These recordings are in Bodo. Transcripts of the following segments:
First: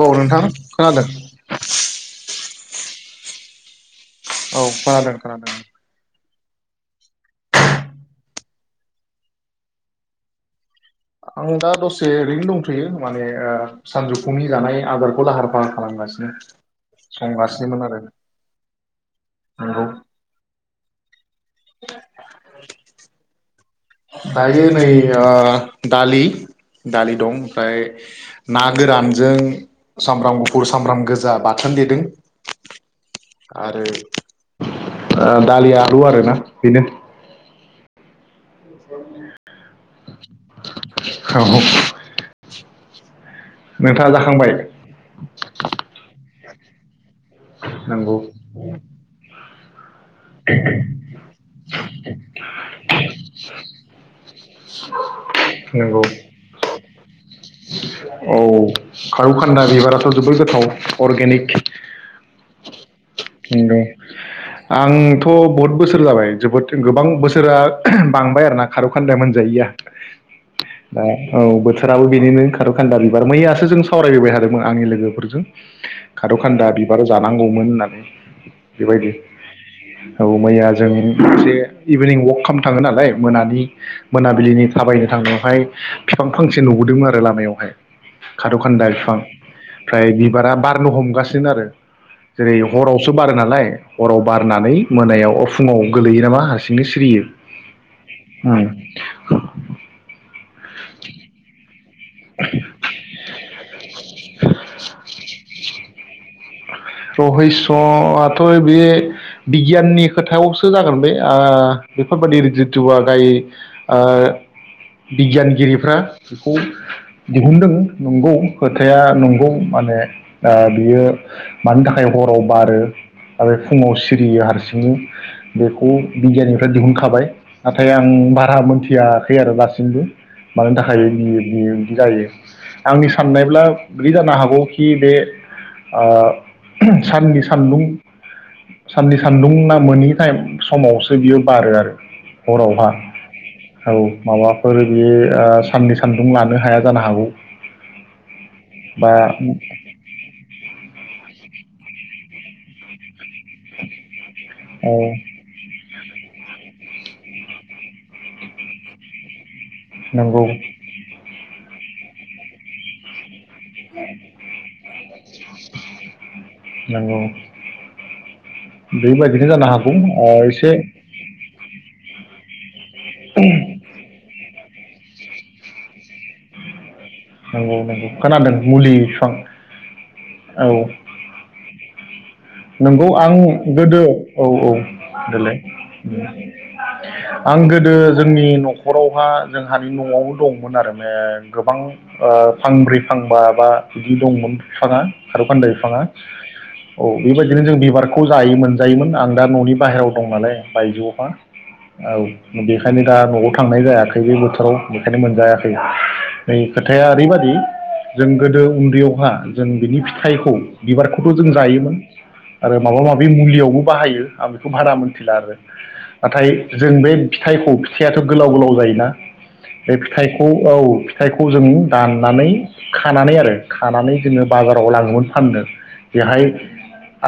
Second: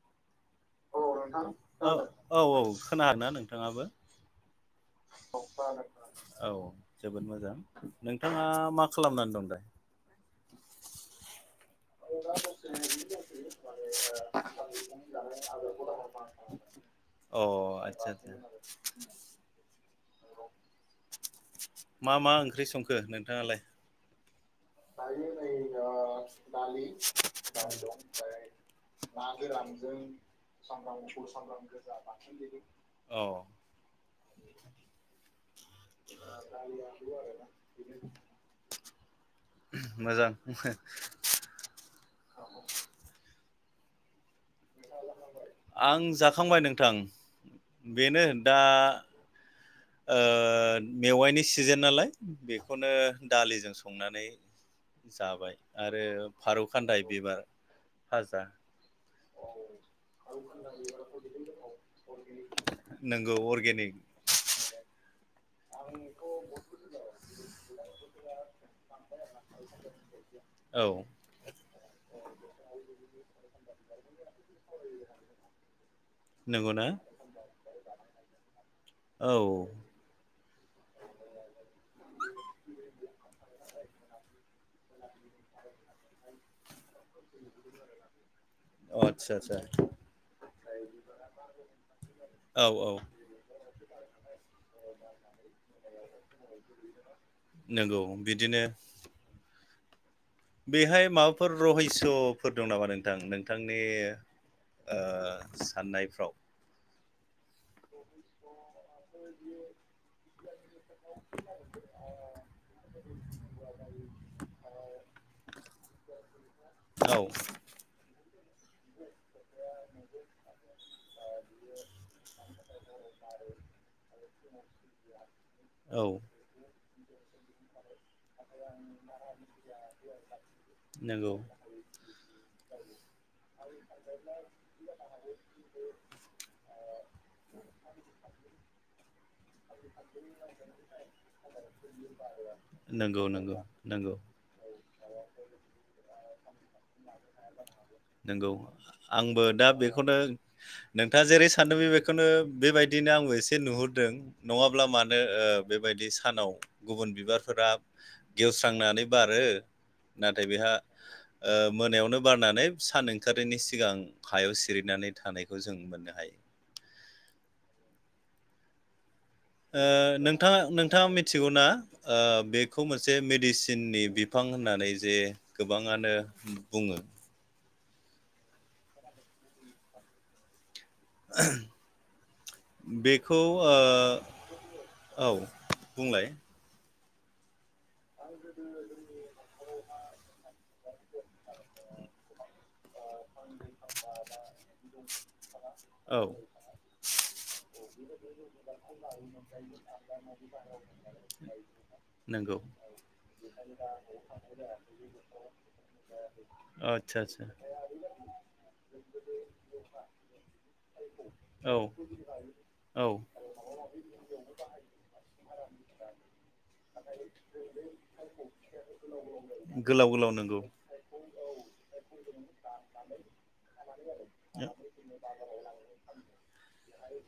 औ नोंथां अ खोनादों नोंथां ओ औ औ खोनादोंना नोंथाङाबो? औ खोनादों खोनादों औ जोबोद मोजां नों नोंथाङा मा खालामनानै दं दाय? आं दा दसे ओरैनो दंथ'यो माने ओ सानजौफुनि जानाय आदारखौ लाहार फाहार खालामगासिनो अ संगासिनोमोन आरो आदसा आदसा नंगौ मा मा ओंख्रि संखो नोंथाङालाय दायो नै आ दालि दालि दं ओमफ्राय ना गोरानजों सामब्राम गुफुर सामब्राम गोजा बाथोन देदों अ आरो दालि आलु आरोना बेनो मोजां औ नोंथाङा जाखांबाय? [unintelligible] आं जाखांबाय नोंथां नंगौ बेनो दा ओ मेवाइनि सिजोन नालाय बेखौनो दालिजों संनानै जाबाय नंगौ आरो फारौ खान्दाय बिबार औ भाजा फारौ खान्दा बिबाराथ' जोबोद गोथाव अर्गेनिक खेति नोंगौ नंगौ अर्गेनिक आं थ' बहुद बोसोर जाबाय जोबोद गोबां बोसोरा बांबाय आरोना खार'खान्दाया मोनजायैया औ दा ओ औ बोथोराबो बेनिनो खारौखान्दा बिबार मैयासो जों सावरायबोबाय थादोंमोन आंनि लोगोफोरजों खार'खान्दा नंगौना बिबार जानांगौमोन होननानै बेबायदि औ औ मैया जों मोनसे इभिनिं वाक खालामनो थांङो नालाय मोनानि मोनाबिलिनि थाबायनो थांनायावहाय बिफां फांसे नुबोदोंमोन आरो लामायावहाय खाद'खान्दाय बिफां आदसा आदसा ओमफ्राय बिबारा बारनो हमगासिनो आरो जेरै औ औ हराव सो बारो नालाय हराव बारनानै मोनायाव अ फुंङाव गोलैयो नामा हारसिंनो सिरियो नंगौ बिदिनो उम। बेहाय माबाफोर रहै स'फोर दं नामा नोंथां? नोंथांनि ओ साननाय रहैस' आथ' बे बिगियाननि खोथायावसो जागोन बे ओ बेफोरबायदि रुजुथुवा गाय ओ बिगियानगिरिफ्रा बेखौ औ दिहुनदों नंगौ। खोथाया नंगौ माने दा बियो मानि थाखाय हराव बारो आरो फुंङाव सिरियो हारसिं बेखौ औ बिगियाननिफ्राय बुखाबाय ना थाय आं बारा मोनथियाखै आरो दासिमबो मानो थाखाय नंगौ बियो बियो बिदि जायो आंनि साननायब्ला बिदि जानो हागौखि बे ओ साननि सान्दुं साननि सान्दुं ना मोनोनि टाइम समावसो बियो बारो आरो हरावहा। नंगौ नंगौ औ नंगौ माबाफोर बेयो ओ साननि सान्दुं लानो हाया जानो हागौ नंगौ बा आंबो बेखौनो दा जेरै सानदों बे बेखौनो बेबायदिनो आंबो एसे नुहुरदों। नंङाब्ला औ मानो ओ बेबायदि सानाव गुबुन बिबारफोरा गेवस्रांनानै बारो नंगौ नाथाय बेहा ओ मोनायावनो बारनानै सान ओं खारिनि सिगां हायाव सिरिनानै थानायखौ जों मोननो हायो। नंगौ बेबायदिनो जानो ओ हागौ ओ नोंथाङा एसे नोंथाङा मिथिगौ ना ओ बे खौ मोनसे मेडिसिननि बिफां होननानै जे गोबांङानो बुंङो। नंगौ नंगौ खोनादों मुलि बिफां औ। [inaudible] नंगौ आं बेखौ ओ गोदो औ औ औ देलाय। बुंलाय आंगो न'आव दंमोन आरो गोबां ओ फांब्रै फांबा बा बिदि दंमोन बिफाङा औ बे बायदिनो जों बिबारखौ जायोमोन जायोमोन आं दा न'नि बाहेरायाव दं नालाय बायजोआवफा औ नंगौ बेखायनो दा न'आव थांनाय जायाखै बे बोथोराव बेखायनो मोनजायाखै नै खोथाया आदसा आदसा ओरैबायदि जों गोदो उन्दैयावहा जों बिनि फिथाइखौ बिबारखौथ' जों औ जायोमोन आरो माबा औ माबि मुलियावबो बाहायो आं बेखौ बारा मोनथिला आरो नाथाय जों बे फिथाइखौ फिथाइयााथ' गोलाव गोलाव जायोना बे गोलाव गोलाव फिथाइखौ नंगौ औ फिथाइखौ जों दाननानै खानानै आरो खानानै जोङो बाजाराव लाङोमोन फाननो बेहाय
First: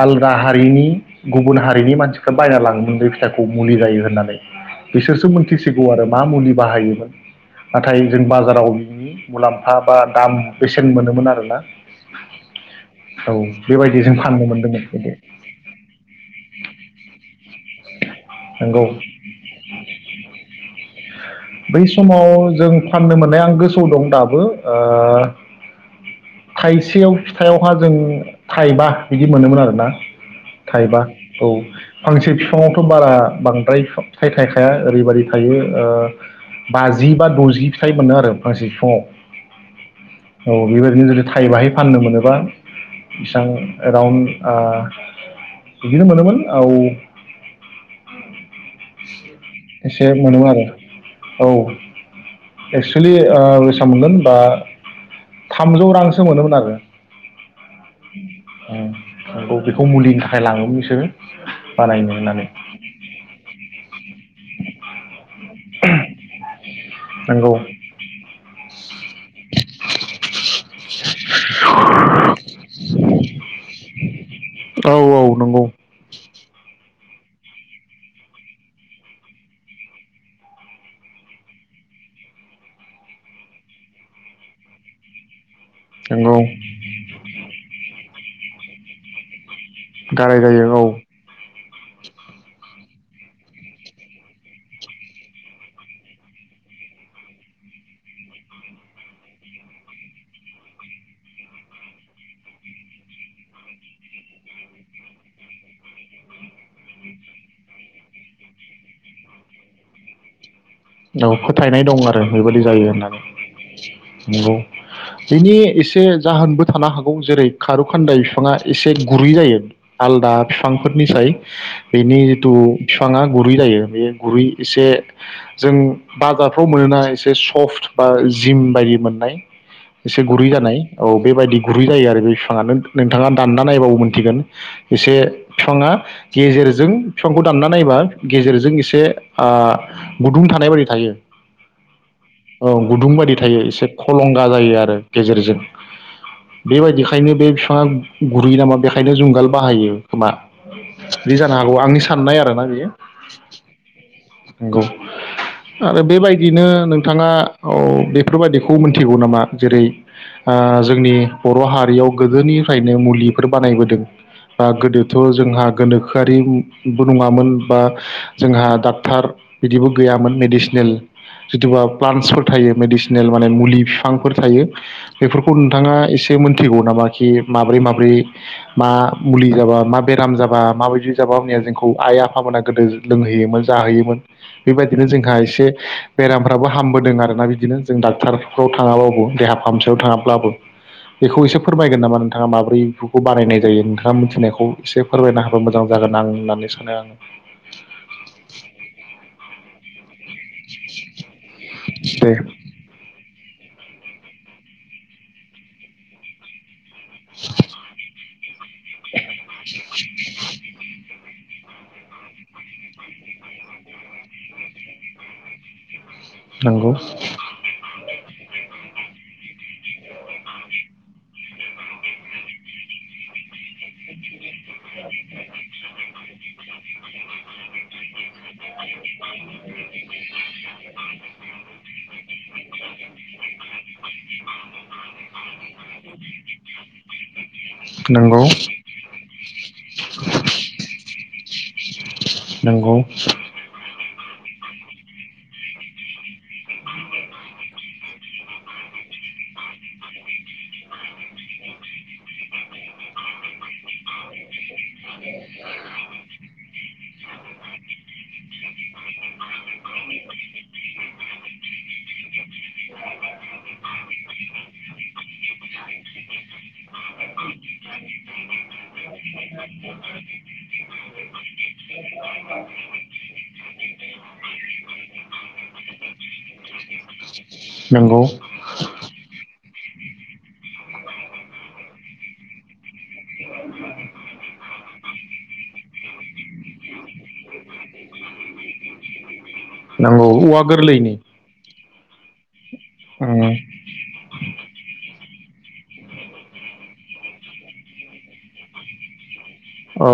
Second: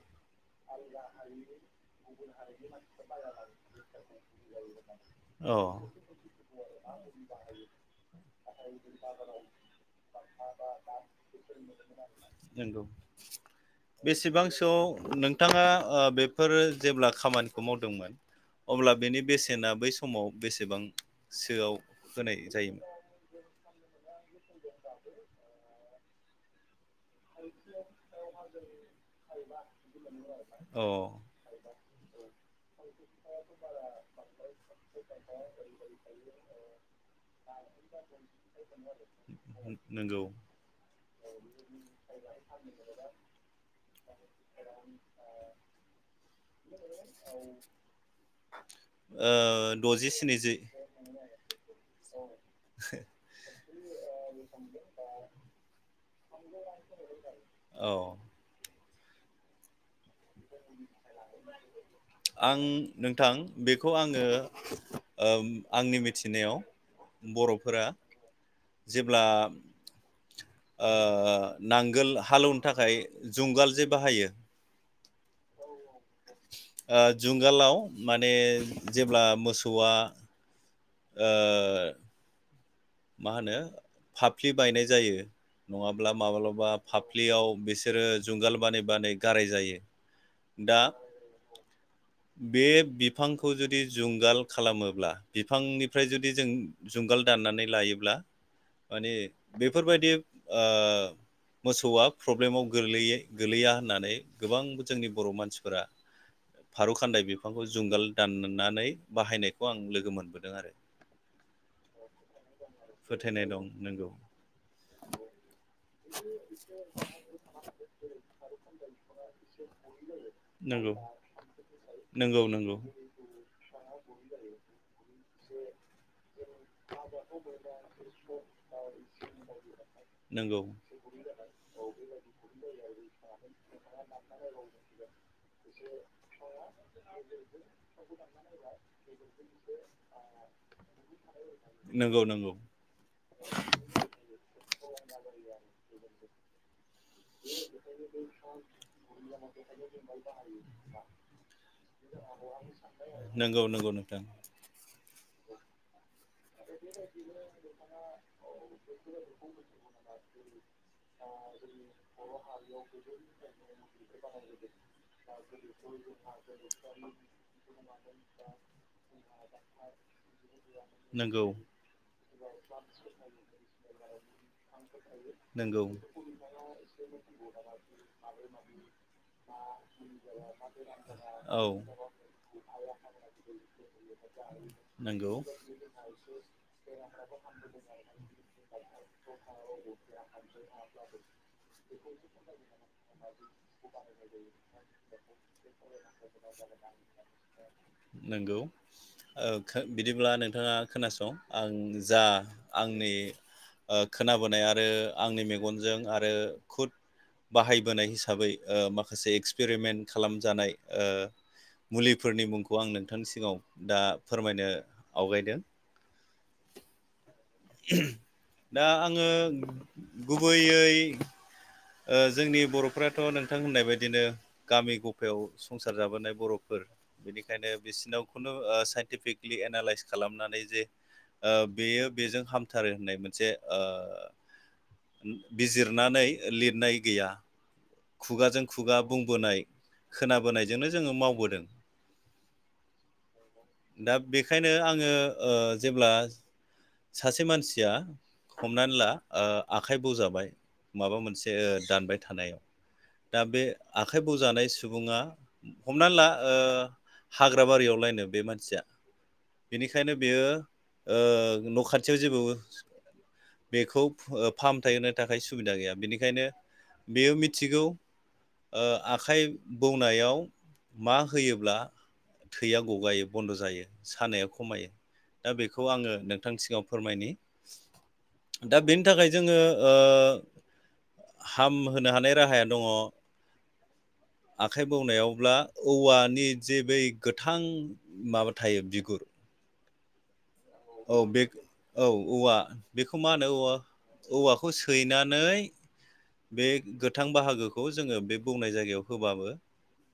आलादा हारिनि गुबुन हारिनि मानसिफ्रा बायना लाङो मोननलै फिथाइखौ मुलि जायो होननानै बिसोरसो औ मोनथिसिगौ आरो मा मुलि बाहायोमोन नाथाय जों बाजाराव बिनि मुलाम्फा बा दाम बेसेन मोनोमोन आरोना नंगौ औ बेबायदि जों फाननो मोनदोंमोन बेसेबांसोआव बिदि नोंथाङा बेफोर जेब्ला खामानि मावदोंमोन नंगौ अब्ला बेनि बेसे ना बै समाव बेसेबां बै समाव जों फाननो मोननाय आं गोसोआव दं दाबो ओ खाय सेयाव फिथाइयावहा जों थाइबा बिदि मोनोमोन आरोना अ थाइबा औ फांसे बिफाङावथ' बारा बांद्राय फिथाइ थायखाया ओरैबादि थायो ओ बाजि बा द'जि फिथाइ मोनो आरो फांसे नंगौ बिफाङाव औ बेबायदिनो ज फाननो मोनोबा बेसबां एराउन्ड ओ बिदिनो मोनोमोन औ ओ एसे द'जि मोनोमोन स्निजि आरो औ एक्सुेलि बेसेबां मोनगोन बा थामजौ रां मोनोमोन आरो। औ औ। औ औ बेखौ मुलिनि थाखाय लाङो बिसोरो बानायनो होननानै आं नोंथां बेखौ आङो आंनि मिथिनायाव नंगौ बर'फोरा जेब्ला नांगोल हालेवनो थाखाय जुंगाल जे बाहायो। औ औ नंगौ। जुंगालाव माने जेब्ला मोसौआ ओं। मा होनो फाफ्लि बायनाय जायो। नङाब्ला नंगौ माब्लाबा फाफ्लियाव बिसोरो जुंगाल बानै बानै गाराय जायो। गाराय जायो औ। दा बे बिफांखौ जुदि जुंगाल खालामोब्ला बिफांनिफ्राय जुदि जों जुंगाल दाननानै लायोब्ला माने बेफोरबायदि मोसौआ प्रब्लेमाव गोलैया गोलैया होननानै गोबां जोंनि बर' मानसिफोरा फारौ खान्दाय बिफांखौ जुंगाल दाननानै बाहायनायखौ आं लोगो मोनबोदों आरो। औ फोथायनाय दं आरो [inaudible] जायो होननानै फोथायनाय दं नंगौ बेनि एसे जाहोनबो थानो हागौ जेरै खारु खान्दाय बिफाङा एसे गुरै जायो आलदा नंगौ बिफांफोरनिफ्राय बेनि नंगौ जिथु नंगौ बिफाङा गुरै जायो बे गुरै एसे बाजारफ्राव मोनोना एसे सम बा जिम बायदि मोननाय एसे गुरै नंगौ जानाय औ बेबायदि गुरै जायो आरो बे बिफाङा नोंथाङा दानना नायबाबो मोनथिगोन एसे बिफाङा गेजेरजों बिफांखौ दानना नायबा गेजेरजों एसे गुदुं थानाय बायदि नंगौ नंगौ थायो। औ गुदुं बायदि थायो एसे हलंगा जायो आरो गेजेरजों बेबायदिखायनो बे बिफाङा गुरैय नामा बेखायनो जुंगाल बाहायो खोमा बिदि जानो हागौ आंनि साननाय आरोना बेयो नंगौ नंगौ नोंथां नंगौ। आरो बेबायदिनो नोंथाङा औ बेफोरबायदिखौ मोनथिगौ नामा जेरै जोंनि बर' हारियाव गोदोनिफ्रायनो मुलिफोर बानायबोदों बा गोदोथ' जोंहा गोनोखोआरिबो नङामोन बा जोंहा डाक्टार बिदिबो गैयामोन मेडिसिनेल नंगौ जिथुबा प्लान्ट थायो मेडिसिनेल माने मुलि बिफांफोर थायो बेफोरखौ नंगौ नोंथाङा एसे मोनथिगौ नामा खि माब्रै माब्रै मा मुलि जाबा मा बेराम जाबा माबायदि जाबा औ जोंखौ आइ आफामोना गोदो लोंहैयोमोन जाहोयोमोन। बेबायदिनो नंगौ जोंहा एसे बेरामफ्राबो हामो। आरोना बिदिनो जों डाक्टारफ्राव थाङाबाबो देहा फाहामसालियाव थाङाब्लाबो बेखौ एसे फोरमायगोन नामा नोंथाङा माब्रै बेफोरखौ बानायनाय जायो नोंथाङा मिथिनायखौ एसे फोरमायना हाबा मोजां जागोन आं होननानै सानो आङो। नंगौ बिदिब्ला नोंथाङा खोनासं आं जा दे आंनि खोनाबोनाय आरो आंनि मेगनजों आरो खुद बाहायबोनाय हिसाबै ओ माखासे एक्सपेरिमेन्ट खालामजानाय ओ मुलिफोरनि मुंखौ आं नोंथांनि सिगाङाव दा फोरमायनो आवगायदों। नंगौ। दा आङो गुबैयै ओ जोंनि बर'फ्राथ' नोंथां होननाय बायदिनो गामि गफायाव संसार जाबोनाय बर'फोर बेनिखायनो बिसोरनाव खुनु ओ साइन्टिफिकेलि एनालायज खालामनानै जे ओ बेयो बेजों हाम थारो होननाय मोनसे ओ उम। बिजिरनानै लिरनाय गैया नंगौ खुगाजों खुगा बुंबोनाय खोनाबोनायजोंनो जों ङो मावबोदों। नंगौ। खायनो आङो ओ जेब्ला सासे मानसिया हमनानै ला ओ आखाइ बौजाबाय। माबा मोनसे दानबाय थानायाव दा बे आखाइ बौजानाय सुबुङा हमनानै ला ओ हाग्रा बारियावलायनो बे मानसिया बेनिखायनो बेयो ओ न'खाथियाव जेबो बेखौ फाहामथाय होनो थाखाय सुबिदा गैया बेनिखायनो बेयो मिथिगौ ओ आखाइ बौनायाव मा होयोब्ला थैया गगायो बन्द' जायो सानाया खमायो दा बेखौ आङो नोंथां सिङाव फोरमायनि नंगौ दा बेनि थाखाय जोङो ओ हामहोनो हानाय राहाया दङ आखाइ बौनायावब्ला औवानि जे बै गोथां माबा थायो बिगुर। नांगौ गोरलैनि औ बे औ औवा बेखौ मा होनो औ औवाखौ सैना नै बे गोथां बाहागोखौ जोङो बे बुंनाय जायगायाव होबाबो औ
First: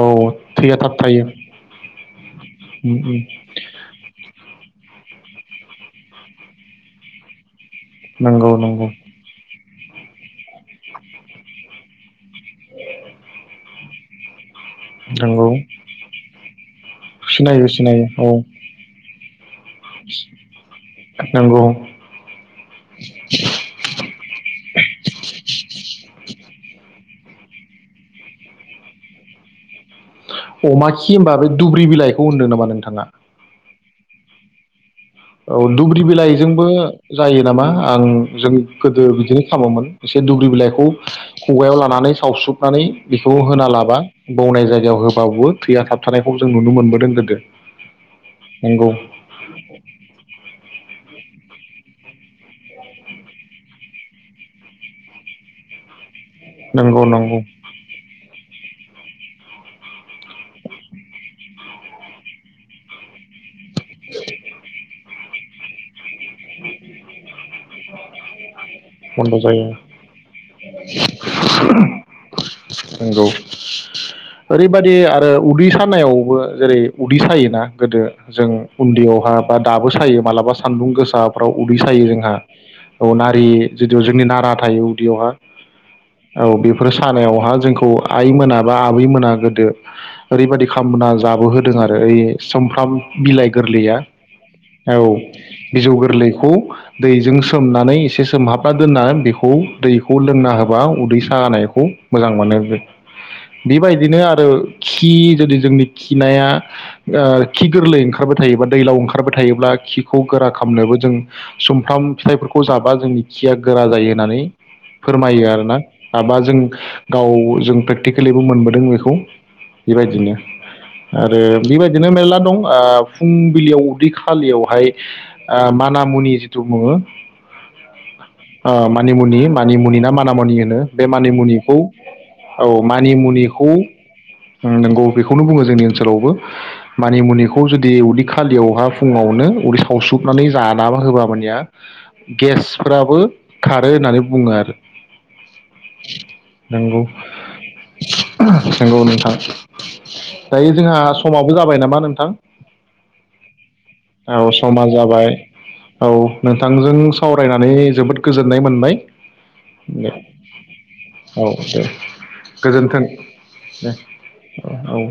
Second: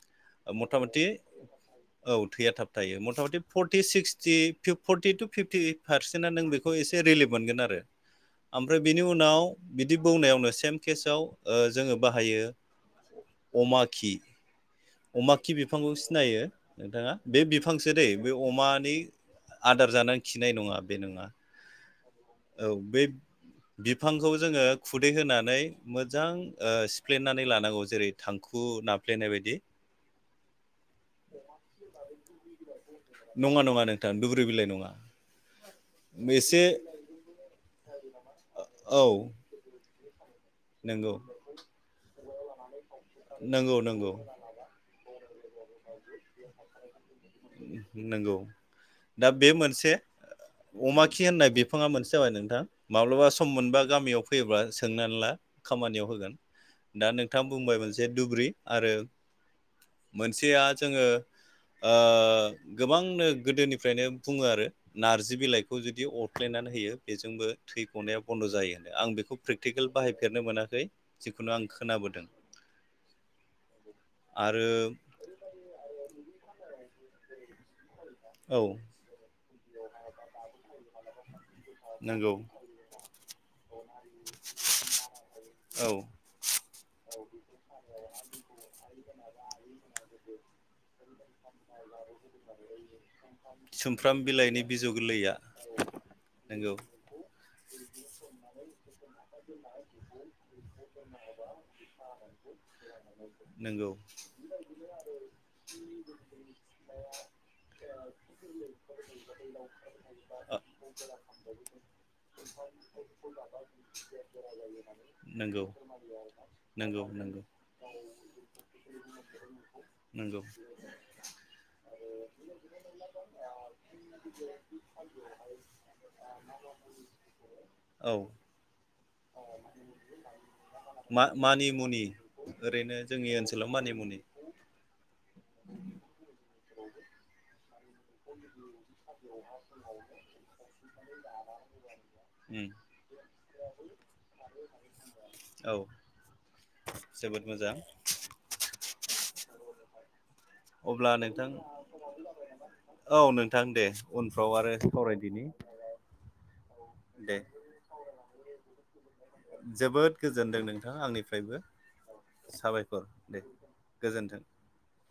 थैया मता थाब मति थायो औ थैया थाबथायो मता मति फरति सिस्कति फिफ फर्टि तु फिफ्टिओइत पारसेन्टआ नों बेखौ एसे रिलिफ मोनगोन आरो नंगौ ओमफ्राय नंगौ बेनि उनाव बिदि बौनायावनो सेम केसाव ओ जोङो बाहायो अमा खि अमा नंगौ खि बिफांखौ सिनायो नोंथाङा बे सिनायो बिफांसो सिनायो दै बे औ अमानि आदार जानाय। खिनाय नङा बे नङा। नंगौ औ बे बिफांखौ जोङो खुदै होनानै मोज जां सिफ्लेनानै लानांगौ जेरै थांखु नाफ्लेनाय बायदि। अमा खि होमबा बै दुब्रि बिलाइखौ होनदों नामा नोंथाङा। थां दुब्रि बिलाइ नङा। औ दुब्रि एसे बिलाइजोंबो जायो नामा आं जों गोदो औ बिदिनो खालामोमोन एसे दुब्रि बिलाइखौ नंगौ खुगायाव लानानै सावसुबनानै बेखौ होना नंगौ लाबा नंगौ बौनाय जायगायाव होब बावबो‌ थैया थाब थानायखौ जों नुनो मोनबोदों गोदो नंगौ नंगौ अमा खि होननाय बिफाङा मोनसे जाबाय नोंथां माब्लाबा सम मोनबा गामियाव फैयोब्ला सोंनानै ला खामानियाव होगोन नंगौ दा नंगौ नोंथां बुंबाय मोनसे दुब्रि आरो मोनसेया जोङो ओ गोबांनो गोदोनिफ्रायनो बुङो आरो नारजि बिलाइखौ जुदि अर खुख्लेनानै होयो बेजोंबो थै गनाया बन्द' जायो होनो आं बन्द' बेखौ जायो प्रेकटिकेल बाहायफेरनो मोनाखै जिखुनु आं खोनाबोदों नंगौ आरो ओरैबादि आरो उदै सानायावबो जेरै उदै सायोना गोदो जों औ उन्दैयावहा दा दाबो सायो मालाबा सानदुं गो साफ्राव उदै सायो नंगौ जोंहा। औ, नारि जदि जोंनि नारा थायो उदैयावहा औ औ बेफोर सानायावहा जोंखौ आइ मोना बा आबै मोना गोदो ओरै बायदि खालामामना जाबो होदों आरो ओइ समफ्राम बिलाइ गोरलैया सुमफ्राम बिलाइनि बिजौ औ गोरलैया गोरलैखौ नंगौ दैजों सोमनानै एसे सोमहाबना दोनना बेखौ दैखौ लोंना होबा उदै सानायखौ मोजां मोनो बे नंगौ बायदिनो आरो खि जुदि जोंनि खिनाया ओ खि गोरलै ओंखारबाय थायोबा दैलाव ओंखारबाय थायोब्ला खिखौ गोरा खालामनोबो जों सुमफ्राम फिथाइफोरखौ जाबा जोंनि खिया गोरा जायो होननानै फोरमायो नंगौ आरोना माबा जों नंगौ गाव नंगौ जों प्रेक्टिकेलिबो मोनबोदों बेखौ बे बायदिनो नंगौ आरो बे बायदिनो मेरला दं ओ फुंबिलियाव उदै खालियावहाय ओ मानामुनि जिथु बुङो औ ओ मानिमुनि मानिमुनि ना मानामुनि होनो बे मा मानि मानिमुनिखौ मुनि औ ओरैनो जोंनि ओनसोलाव मानिमुनिखौ मानि मुनि नोंगौ बेखौनो बुङो जोंनि ओनसोलावबो मानिमुनिखौ जु दि उदै खालियावहा फुङावनो उदै संनानै जाना होबा मानिया उम गेसफ्राबो खारो होननानै बुङो आरो। औ नंगौ जोबोद मोजां नंगौ नोंथां दायो जोंहा अब्ला नोंथां समावबो जाबाय नामा नोंथां? औ नोंथां दे औ उनफ्राव आ समा जाबाय औ नोंथांजों दे सावरायनानै जोबोद गोजोननाय मोनबाय दे जोबोद गोजोनदों नोंथां औ आंनिफ्रायबो दे गोजोन्थों साबायखर दे दे गोजोन्थों औ औ।